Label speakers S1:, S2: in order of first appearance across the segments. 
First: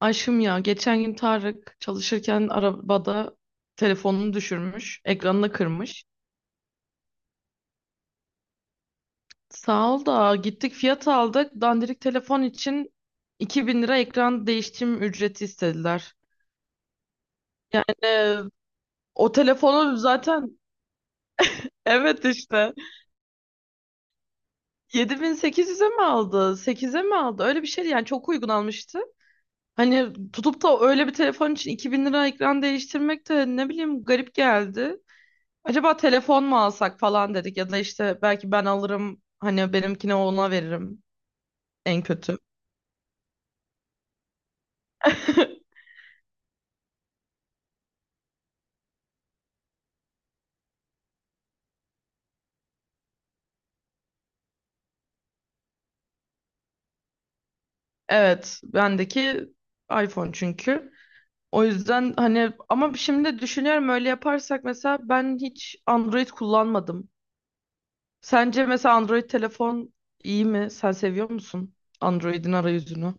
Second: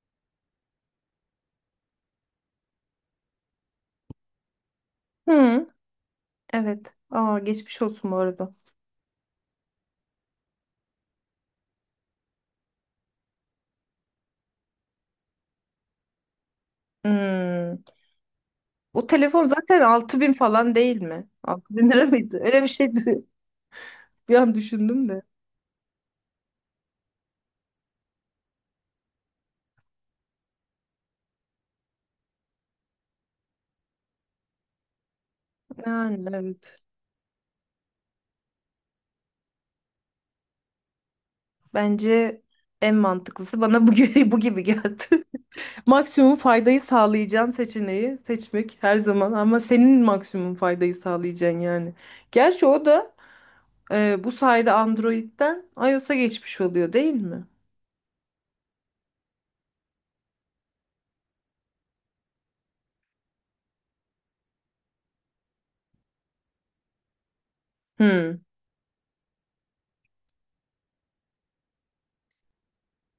S1: Aşkım ya geçen gün Tarık çalışırken arabada telefonunu düşürmüş, ekranını
S2: Hı,
S1: kırmış.
S2: evet. Aa, geçmiş olsun bu arada.
S1: Sağ ol da gittik fiyat aldık. Dandirik telefon için 2000 lira ekran değiştirme ücreti istediler.
S2: Hmm.
S1: Yani
S2: O
S1: o
S2: telefon zaten
S1: telefonu
S2: 6.000
S1: zaten
S2: falan değil mi? 6.000 lira
S1: evet
S2: mıydı? Öyle bir
S1: işte
S2: şeydi. Bir an düşündüm de.
S1: 7800'e mi aldı? 8'e mi aldı? Öyle bir şeydi yani çok uygun almıştı. Hani tutup da öyle bir telefon için 2000 lira ekran değiştirmek de ne bileyim garip geldi. Acaba
S2: Yani
S1: telefon mu
S2: evet.
S1: alsak falan dedik ya da işte belki ben alırım hani benimkini ona veririm en kötü.
S2: Bence en mantıklısı bana bu gibi, bu gibi geldi. Maksimum faydayı sağlayacağın seçeneği seçmek her zaman ama senin maksimum faydayı sağlayacaksın yani. Gerçi o da bu sayede Android'den iOS'a geçmiş oluyor değil mi?
S1: Evet, bendeki iPhone çünkü. O yüzden hani ama şimdi düşünüyorum öyle yaparsak mesela ben hiç Android kullanmadım.
S2: Hmm.
S1: Sence mesela Android telefon iyi mi? Sen seviyor musun Android'in arayüzünü?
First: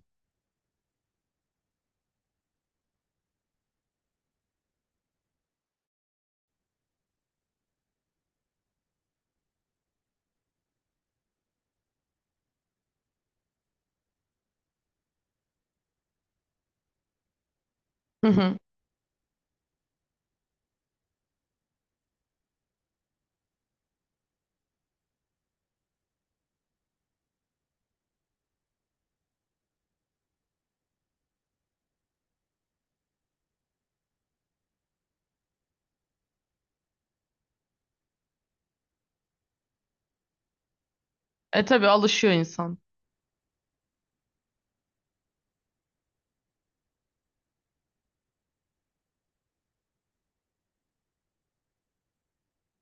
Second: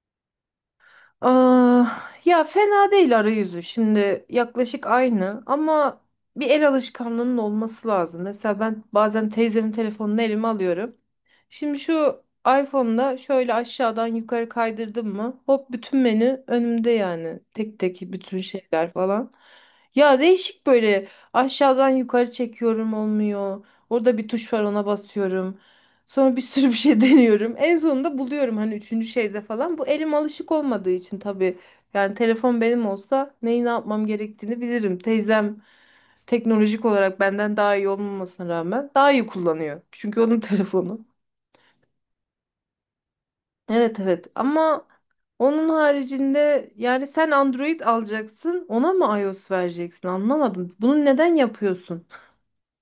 S2: Aa, ya fena değil arayüzü şimdi yaklaşık aynı ama bir el alışkanlığının olması lazım. Mesela ben bazen teyzemin telefonunu elime alıyorum. Şimdi şu iPhone'da şöyle aşağıdan yukarı kaydırdım mı hop bütün menü önümde yani tek tek
S1: Hı
S2: bütün
S1: hı.
S2: şeyler falan. Ya değişik böyle aşağıdan yukarı çekiyorum olmuyor. Orada bir tuş var ona basıyorum. Sonra bir sürü bir şey deniyorum. En sonunda buluyorum hani üçüncü şeyde falan. Bu elim alışık olmadığı için tabii. Yani telefon benim olsa neyi ne yapmam gerektiğini bilirim. Teyzem teknolojik olarak benden daha iyi olmamasına rağmen daha iyi kullanıyor. Çünkü onun telefonu.
S1: E tabii alışıyor insan.
S2: Evet, evet, ama onun haricinde yani sen Android alacaksın ona mı iOS vereceksin anlamadım. Bunu neden yapıyorsun?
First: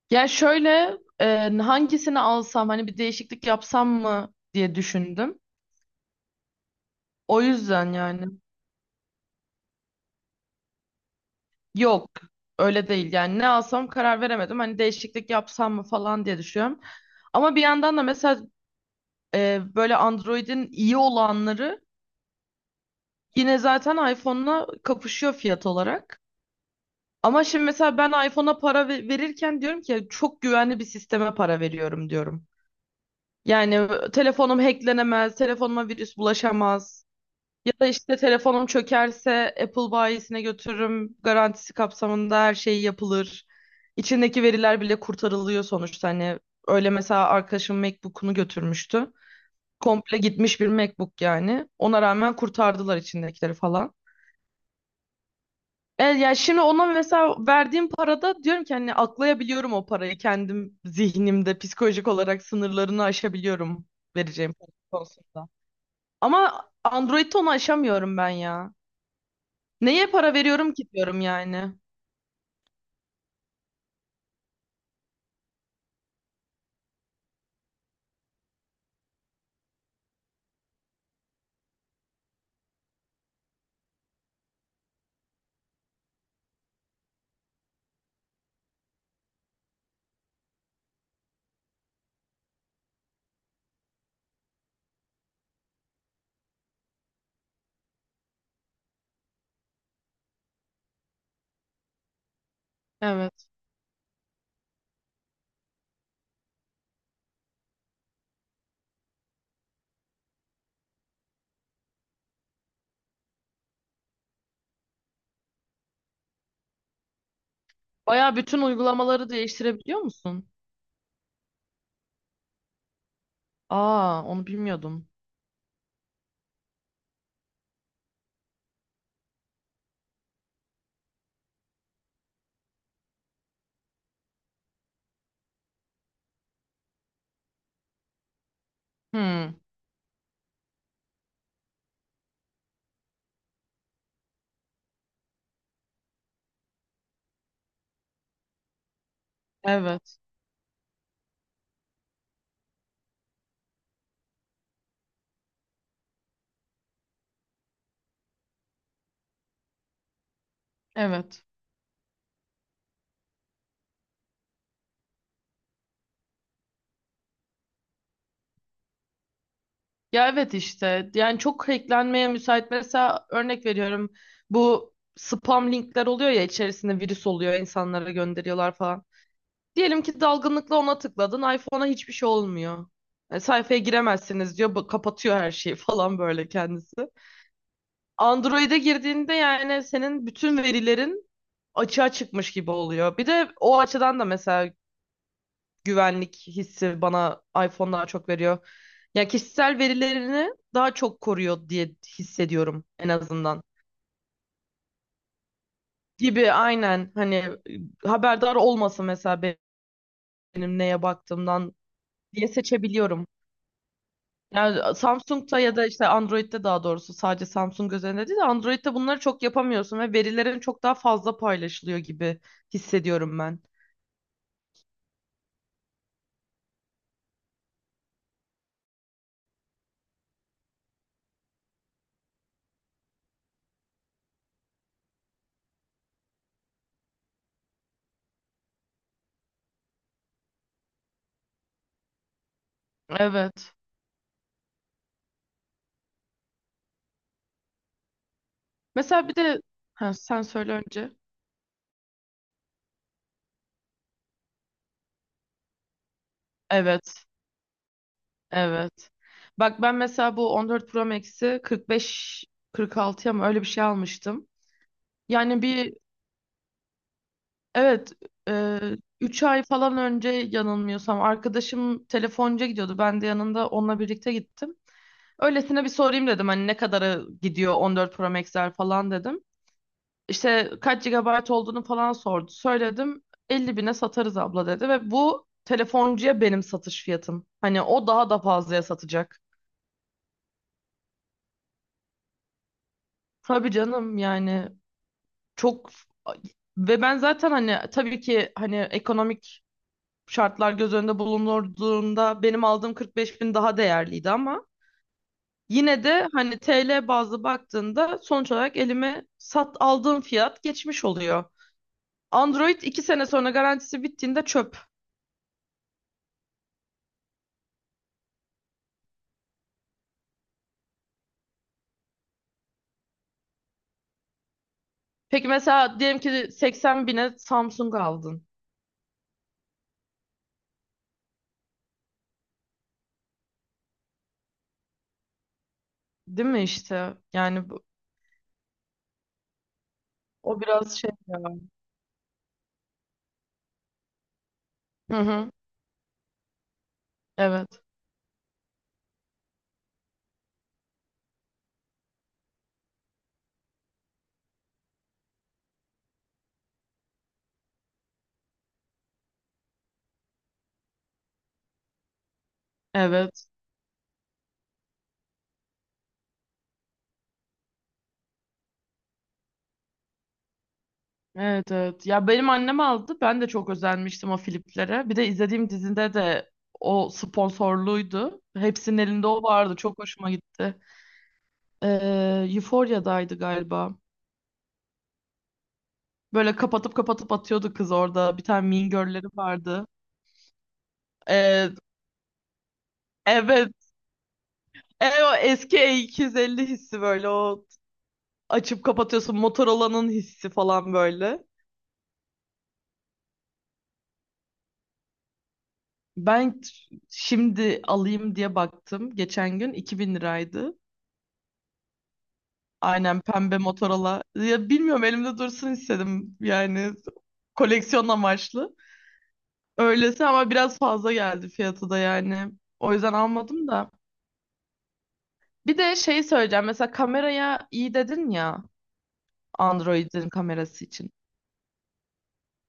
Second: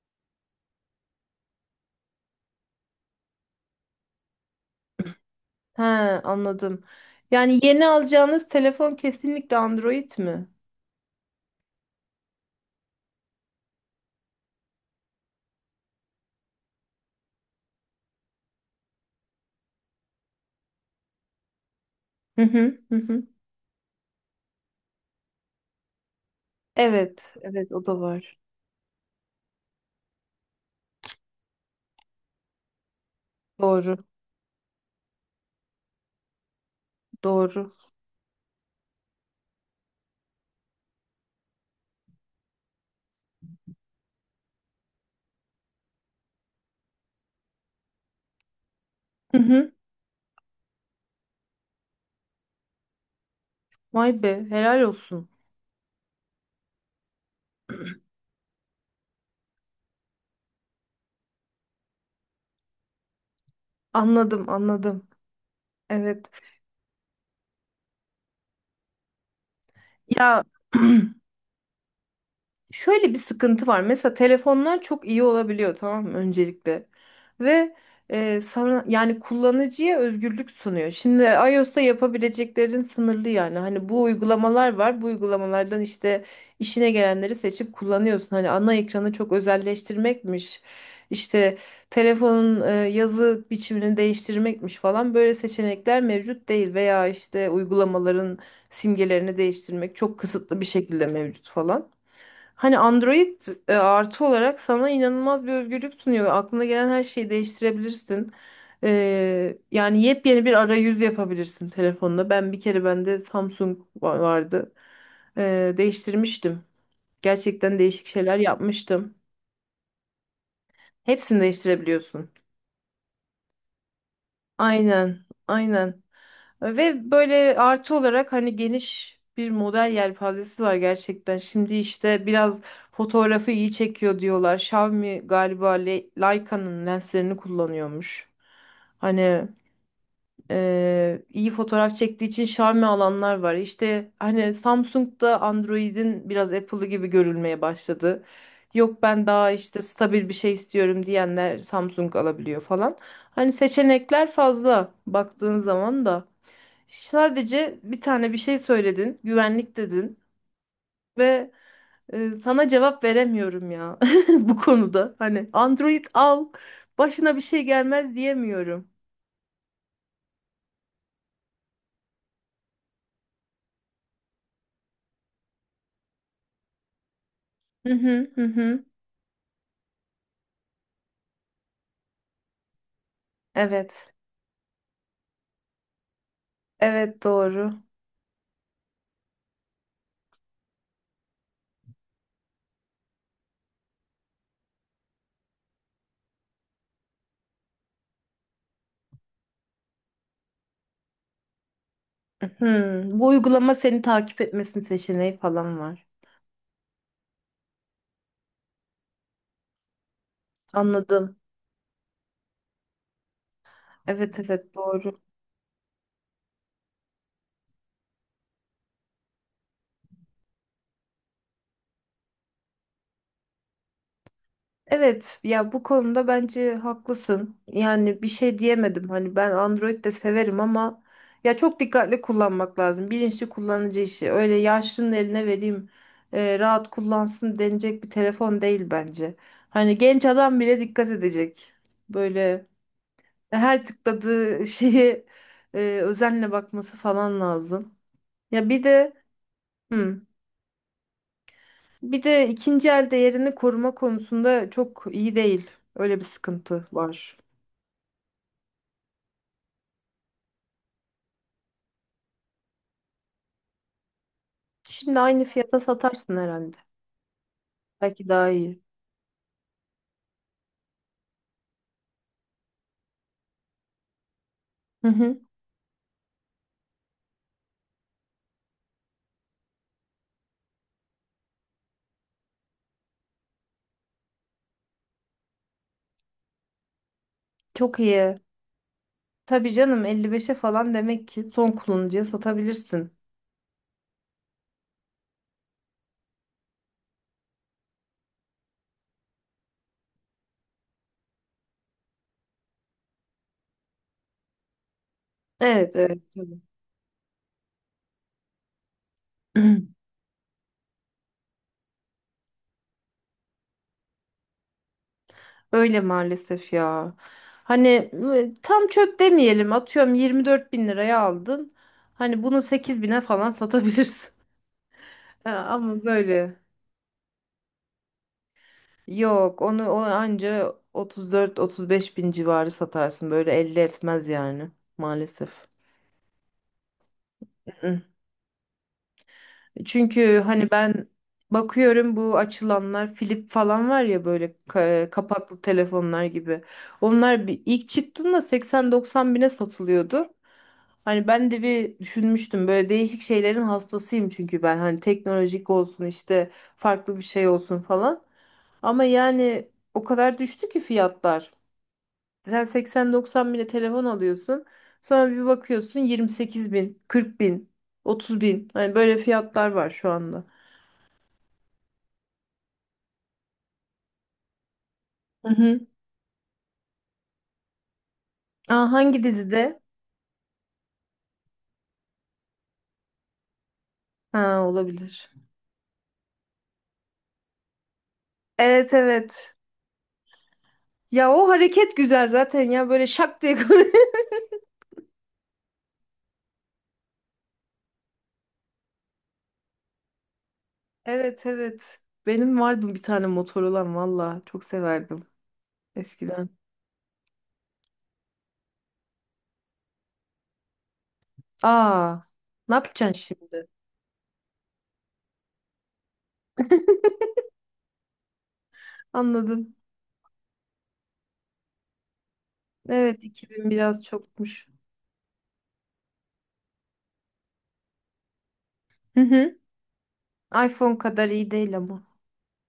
S1: Ya şöyle hangisini alsam hani bir değişiklik yapsam mı diye düşündüm.
S2: He, anladım.
S1: O
S2: Yani yeni
S1: yüzden yani.
S2: alacağınız telefon kesinlikle Android mi?
S1: Yok öyle değil yani ne alsam karar veremedim hani değişiklik yapsam mı falan diye düşünüyorum. Ama bir yandan da mesela böyle Android'in iyi olanları
S2: Hı hı. Hı hı.
S1: yine zaten iPhone'la kapışıyor fiyat olarak.
S2: Evet,
S1: Ama şimdi
S2: evet, o
S1: mesela
S2: da
S1: ben
S2: var.
S1: iPhone'a para verirken diyorum ki çok güvenli bir sisteme para veriyorum diyorum. Yani
S2: Doğru,
S1: telefonum hacklenemez, telefonuma virüs bulaşamaz. Ya
S2: doğru.
S1: da işte telefonum çökerse Apple bayisine götürürüm. Garantisi kapsamında her şey yapılır. İçindeki veriler bile kurtarılıyor sonuçta. Hani öyle mesela arkadaşım MacBook'unu götürmüştü.
S2: Hı hı.
S1: Komple gitmiş bir MacBook yani. Ona rağmen kurtardılar içindekileri falan.
S2: Vay be, helal olsun.
S1: Yani şimdi ona mesela verdiğim parada diyorum ki hani aklayabiliyorum o parayı. Kendim zihnimde psikolojik olarak sınırlarını aşabiliyorum
S2: Anladım,
S1: vereceğim para
S2: anladım.
S1: konusunda.
S2: Evet.
S1: Ama Android'de onu aşamıyorum ben ya. Neye para
S2: Ya,
S1: veriyorum ki diyorum yani.
S2: şöyle bir sıkıntı var. Mesela telefonlar çok iyi olabiliyor tamam mı öncelikle. Ve sana yani kullanıcıya özgürlük sunuyor. Şimdi iOS'ta yapabileceklerin sınırlı yani. Hani bu uygulamalar var. Bu uygulamalardan işte işine gelenleri seçip kullanıyorsun. Hani ana ekranı çok özelleştirmekmiş. İşte telefonun yazı biçimini değiştirmekmiş falan böyle seçenekler mevcut değil veya işte uygulamaların simgelerini değiştirmek çok kısıtlı bir şekilde mevcut falan. Hani Android
S1: Evet.
S2: artı olarak sana inanılmaz bir özgürlük sunuyor. Ve aklına gelen her şeyi değiştirebilirsin. Yani yepyeni bir arayüz yapabilirsin telefonla. Ben bir kere bende Samsung vardı. Değiştirmiştim. Gerçekten değişik
S1: Baya
S2: şeyler
S1: bütün
S2: yapmıştım.
S1: uygulamaları değiştirebiliyor musun?
S2: Hepsini değiştirebiliyorsun.
S1: Aa, onu bilmiyordum.
S2: Aynen, aynen. Ve böyle artı olarak hani geniş bir model yelpazesi var gerçekten. Şimdi işte biraz fotoğrafı iyi çekiyor diyorlar. Xiaomi galiba Leica'nın lenslerini kullanıyormuş. Hani
S1: Hmm.
S2: iyi fotoğraf çektiği için Xiaomi alanlar var. İşte hani Samsung da Android'in biraz Apple'ı gibi görülmeye başladı. Yok ben daha işte
S1: Evet.
S2: stabil bir şey istiyorum diyenler Samsung alabiliyor falan. Hani seçenekler fazla baktığın zaman da. Sadece bir tane bir şey söyledin, güvenlik dedin
S1: Evet.
S2: ve sana cevap veremiyorum ya bu konuda. Hani Android al, başına bir şey gelmez diyemiyorum.
S1: Ya evet işte. Yani çok hacklenmeye müsait. Mesela örnek veriyorum. Bu spam linkler oluyor ya içerisinde virüs oluyor.
S2: Hı
S1: İnsanlara
S2: hı hı
S1: gönderiyorlar
S2: hı.
S1: falan. Diyelim ki dalgınlıkla ona tıkladın. iPhone'a hiçbir şey olmuyor. Sayfaya
S2: Evet.
S1: giremezsiniz diyor. Kapatıyor her şeyi falan böyle kendisi.
S2: Evet, doğru.
S1: Android'e girdiğinde yani senin bütün verilerin açığa çıkmış gibi oluyor. Bir de o açıdan da mesela güvenlik hissi bana iPhone daha çok veriyor. Ya kişisel verilerini daha çok koruyor diye hissediyorum en
S2: Bu
S1: azından.
S2: uygulama seni takip etmesini seçeneği falan var.
S1: Gibi aynen hani haberdar olmasın mesela benim neye
S2: Anladım.
S1: baktığımdan diye seçebiliyorum.
S2: Evet, evet,
S1: Yani
S2: doğru.
S1: Samsung'da ya da işte Android'de daha doğrusu sadece Samsung özelinde değil de Android'de bunları çok yapamıyorsun ve verilerin çok daha fazla paylaşılıyor gibi hissediyorum ben.
S2: Evet, ya bu konuda bence haklısın. Yani bir şey diyemedim. Hani ben Android de severim ama ya çok dikkatli kullanmak lazım. Bilinçli kullanıcı işi. Öyle yaşlının eline vereyim rahat kullansın denecek bir telefon değil bence. Hani genç adam bile dikkat edecek. Böyle
S1: Evet.
S2: her tıkladığı şeye özenle bakması falan lazım. Ya bir de,
S1: Mesela bir de ha,
S2: hı,
S1: sen söyle önce.
S2: bir de ikinci el değerini koruma konusunda çok iyi değil. Öyle bir sıkıntı
S1: Evet,
S2: var.
S1: evet. Bak ben mesela bu 14 Pro Max'i 45 46'ya mı öyle bir şey almıştım.
S2: Şimdi aynı
S1: Yani
S2: fiyata
S1: bir
S2: satarsın herhalde.
S1: evet
S2: Belki daha
S1: e,
S2: iyi.
S1: 3 ay falan önce yanılmıyorsam arkadaşım telefoncuya gidiyordu. Ben de yanında onunla birlikte gittim.
S2: Hı hı.
S1: Öylesine bir sorayım dedim hani ne kadara gidiyor 14 Pro Max'ler falan dedim. İşte kaç gigabayt olduğunu falan sordu. Söyledim 50 bine satarız abla dedi ve bu telefoncuya benim satış fiyatım. Hani
S2: Çok
S1: o daha
S2: iyi.
S1: da fazlaya satacak.
S2: Tabii canım, 55'e falan demek ki son kullanıcıya satabilirsin.
S1: Tabii canım yani çok ve ben zaten hani tabii ki hani ekonomik şartlar göz önünde bulunduğunda benim aldığım 45 bin daha değerliydi ama
S2: Evet,
S1: yine
S2: evet,
S1: de
S2: tabii.
S1: hani TL bazlı baktığında sonuç olarak elime sat aldığım fiyat geçmiş oluyor. Android 2 sene sonra garantisi bittiğinde çöp.
S2: Öyle maalesef ya. Hani tam çöp demeyelim. Atıyorum 24 bin liraya aldın. Hani bunu 8.000'e falan satabilirsin.
S1: Peki
S2: Ha,
S1: mesela
S2: ama
S1: diyelim ki
S2: böyle.
S1: 80 bine Samsung aldın.
S2: Yok, onu anca 34-35 bin civarı satarsın. Böyle 50 etmez yani maalesef.
S1: Değil mi işte? Yani
S2: Mm. Çünkü
S1: o
S2: hani ben
S1: biraz şey ya.
S2: bakıyorum bu açılanlar Flip falan var ya böyle
S1: Hı hı.
S2: kapaklı telefonlar gibi. Onlar bir,
S1: Evet.
S2: ilk çıktığında 80-90 bine satılıyordu. Hani ben de bir düşünmüştüm böyle değişik şeylerin hastasıyım çünkü ben hani teknolojik olsun işte farklı bir şey olsun falan. Ama yani o kadar düştü ki fiyatlar. Sen
S1: Evet.
S2: 80-90 bine telefon alıyorsun. Sonra bir bakıyorsun 28 bin, 40 bin, 30 bin. Hani böyle fiyatlar var şu anda.
S1: Evet evet. Ya benim annem aldı. Ben de çok özenmiştim o Philips'lere. Bir de
S2: Hı
S1: izlediğim
S2: hı.
S1: dizinde de o sponsorluydu.
S2: Aa,
S1: Hepsinin
S2: hangi
S1: elinde o
S2: dizide?
S1: vardı. Çok hoşuma gitti. Euphoria'daydı galiba.
S2: Ha, olabilir.
S1: Böyle kapatıp kapatıp atıyordu kız orada. Bir tane Mean
S2: Evet,
S1: Girl'leri
S2: evet.
S1: vardı.
S2: Ya o
S1: Ee,
S2: hareket güzel zaten ya böyle şak diye.
S1: evet. O eski E250 hissi böyle o açıp kapatıyorsun Motorola'nın hissi falan böyle.
S2: Evet, evet. Benim vardı bir tane motor valla. Çok severdim eskiden.
S1: Ben t- şimdi alayım diye baktım. Geçen gün 2000 liraydı.
S2: Aa, ne yapacaksın
S1: Aynen pembe
S2: şimdi?
S1: Motorola. Ya bilmiyorum elimde dursun istedim. Yani koleksiyon amaçlı.
S2: Anladım.
S1: Öylesi ama biraz fazla geldi fiyatı da yani. O yüzden
S2: Evet,
S1: almadım
S2: 2000
S1: da.
S2: biraz çokmuş.
S1: Bir de şey söyleyeceğim. Mesela kameraya iyi dedin ya
S2: Hı hı.
S1: Android'in kamerası
S2: iPhone
S1: için.
S2: kadar iyi değil ama.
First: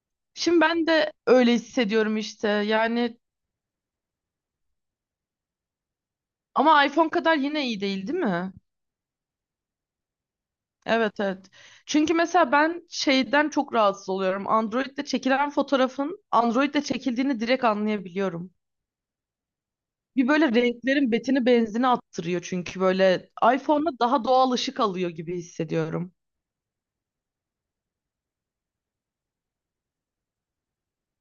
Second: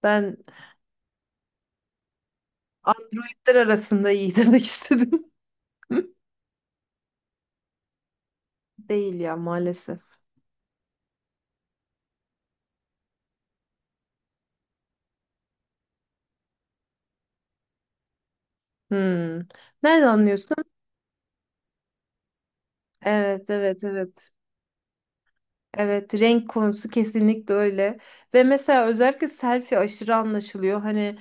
S2: Ben
S1: Şimdi ben de öyle hissediyorum işte. Yani
S2: Androidler arasında iyi demek istedim.
S1: ama iPhone kadar yine iyi değil, değil mi?
S2: Değil ya maalesef.
S1: Evet evet. Çünkü mesela ben şeyden çok rahatsız oluyorum. Android'de çekilen fotoğrafın Android'de çekildiğini direkt anlayabiliyorum.
S2: Hmm. Nereden
S1: Bir böyle
S2: anlıyorsun?
S1: renklerin betini benzini attırıyor çünkü böyle
S2: Evet, evet,
S1: iPhone'da daha
S2: evet.
S1: doğal ışık alıyor gibi
S2: Evet,
S1: hissediyorum.
S2: renk konusu kesinlikle öyle. Ve mesela özellikle selfie aşırı anlaşılıyor. Hani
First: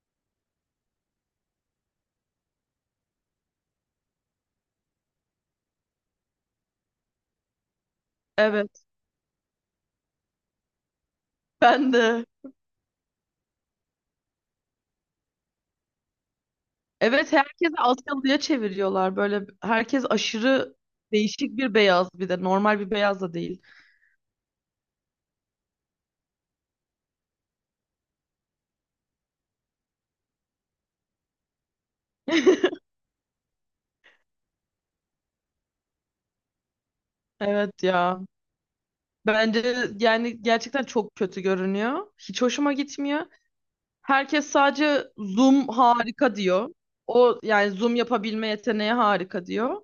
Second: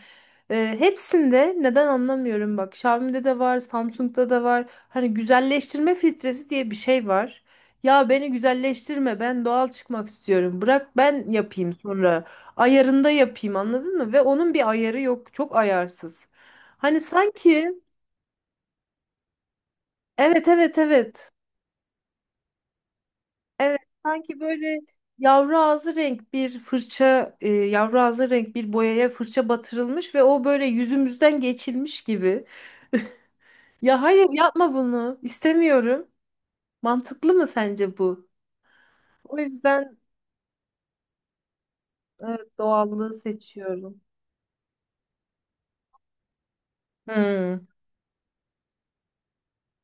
S2: hepsinde neden anlamıyorum bak. Xiaomi'de de var, Samsung'da da var. Hani güzelleştirme filtresi diye bir şey var. Ya beni
S1: Evet,
S2: güzelleştirme, ben doğal çıkmak istiyorum. Bırak ben yapayım
S1: ben
S2: sonra.
S1: de.
S2: Ayarında yapayım anladın mı? Ve onun bir ayarı yok. Çok ayarsız. Hani
S1: Evet, herkesi
S2: sanki.
S1: Asyalı'ya çeviriyorlar. Böyle herkes
S2: Evet,
S1: aşırı
S2: evet, evet.
S1: değişik bir beyaz bir de normal bir beyaz da değil.
S2: Evet, sanki böyle yavru ağzı renk bir fırça, yavru ağzı renk bir boyaya fırça batırılmış ve o böyle yüzümüzden geçilmiş gibi. Ya hayır yapma bunu, İstemiyorum. Mantıklı mı
S1: Evet
S2: sence
S1: ya.
S2: bu? O
S1: Bence
S2: yüzden
S1: yani gerçekten çok kötü görünüyor. Hiç
S2: evet,
S1: hoşuma
S2: doğallığı
S1: gitmiyor.
S2: seçiyorum.
S1: Herkes sadece Zoom harika diyor. O
S2: Hmm,
S1: yani Zoom yapabilme yeteneği harika diyor.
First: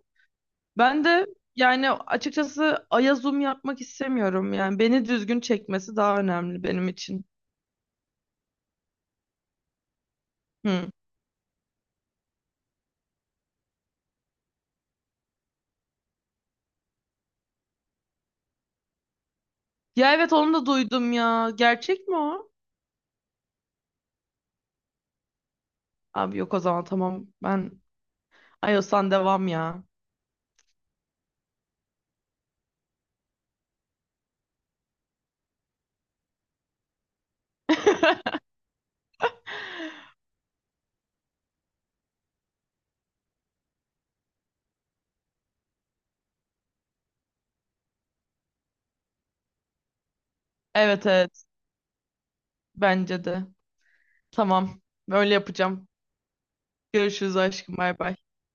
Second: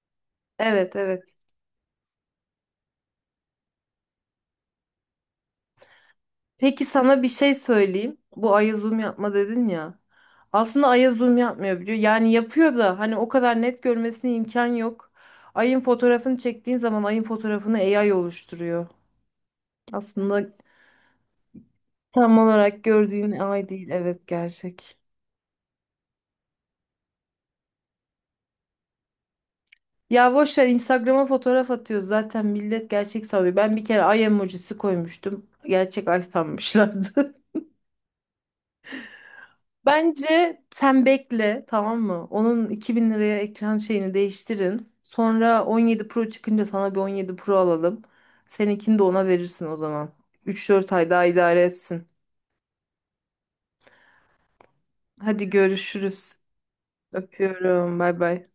S2: evet,
S1: Ben de
S2: evet.
S1: yani açıkçası Aya Zoom yapmak istemiyorum yani. Beni düzgün çekmesi daha önemli
S2: Peki
S1: benim
S2: sana
S1: için.
S2: bir şey söyleyeyim. Bu aya zoom yapma dedin ya. Aslında
S1: Hı.
S2: aya zoom yapmıyor biliyor. Yani yapıyor da hani o kadar net görmesine imkan yok. Ayın fotoğrafını çektiğin zaman ayın fotoğrafını AI oluşturuyor.
S1: Ya evet
S2: Aslında
S1: onu da duydum ya. Gerçek mi
S2: tam
S1: o?
S2: olarak gördüğün ay değil. Evet, gerçek.
S1: Abi yok o zaman tamam. Ben iOS'tan devam ya.
S2: Ya boş ver, Instagram'a fotoğraf atıyor. Zaten millet gerçek sanıyor. Ben bir kere ay emojisi koymuştum. Gerçek ay sanmışlardı. Bence sen bekle tamam mı? Onun 2.000 liraya ekran şeyini değiştirin. Sonra 17 Pro çıkınca sana bir 17 Pro alalım. Seninkini de ona verirsin o zaman. Üç dört
S1: Evet
S2: ay daha
S1: evet
S2: idare etsin.
S1: bence de. Tamam. Böyle
S2: Hadi
S1: yapacağım.
S2: görüşürüz.
S1: Görüşürüz aşkım. Bay
S2: Öpüyorum.
S1: bay.
S2: Bay bay.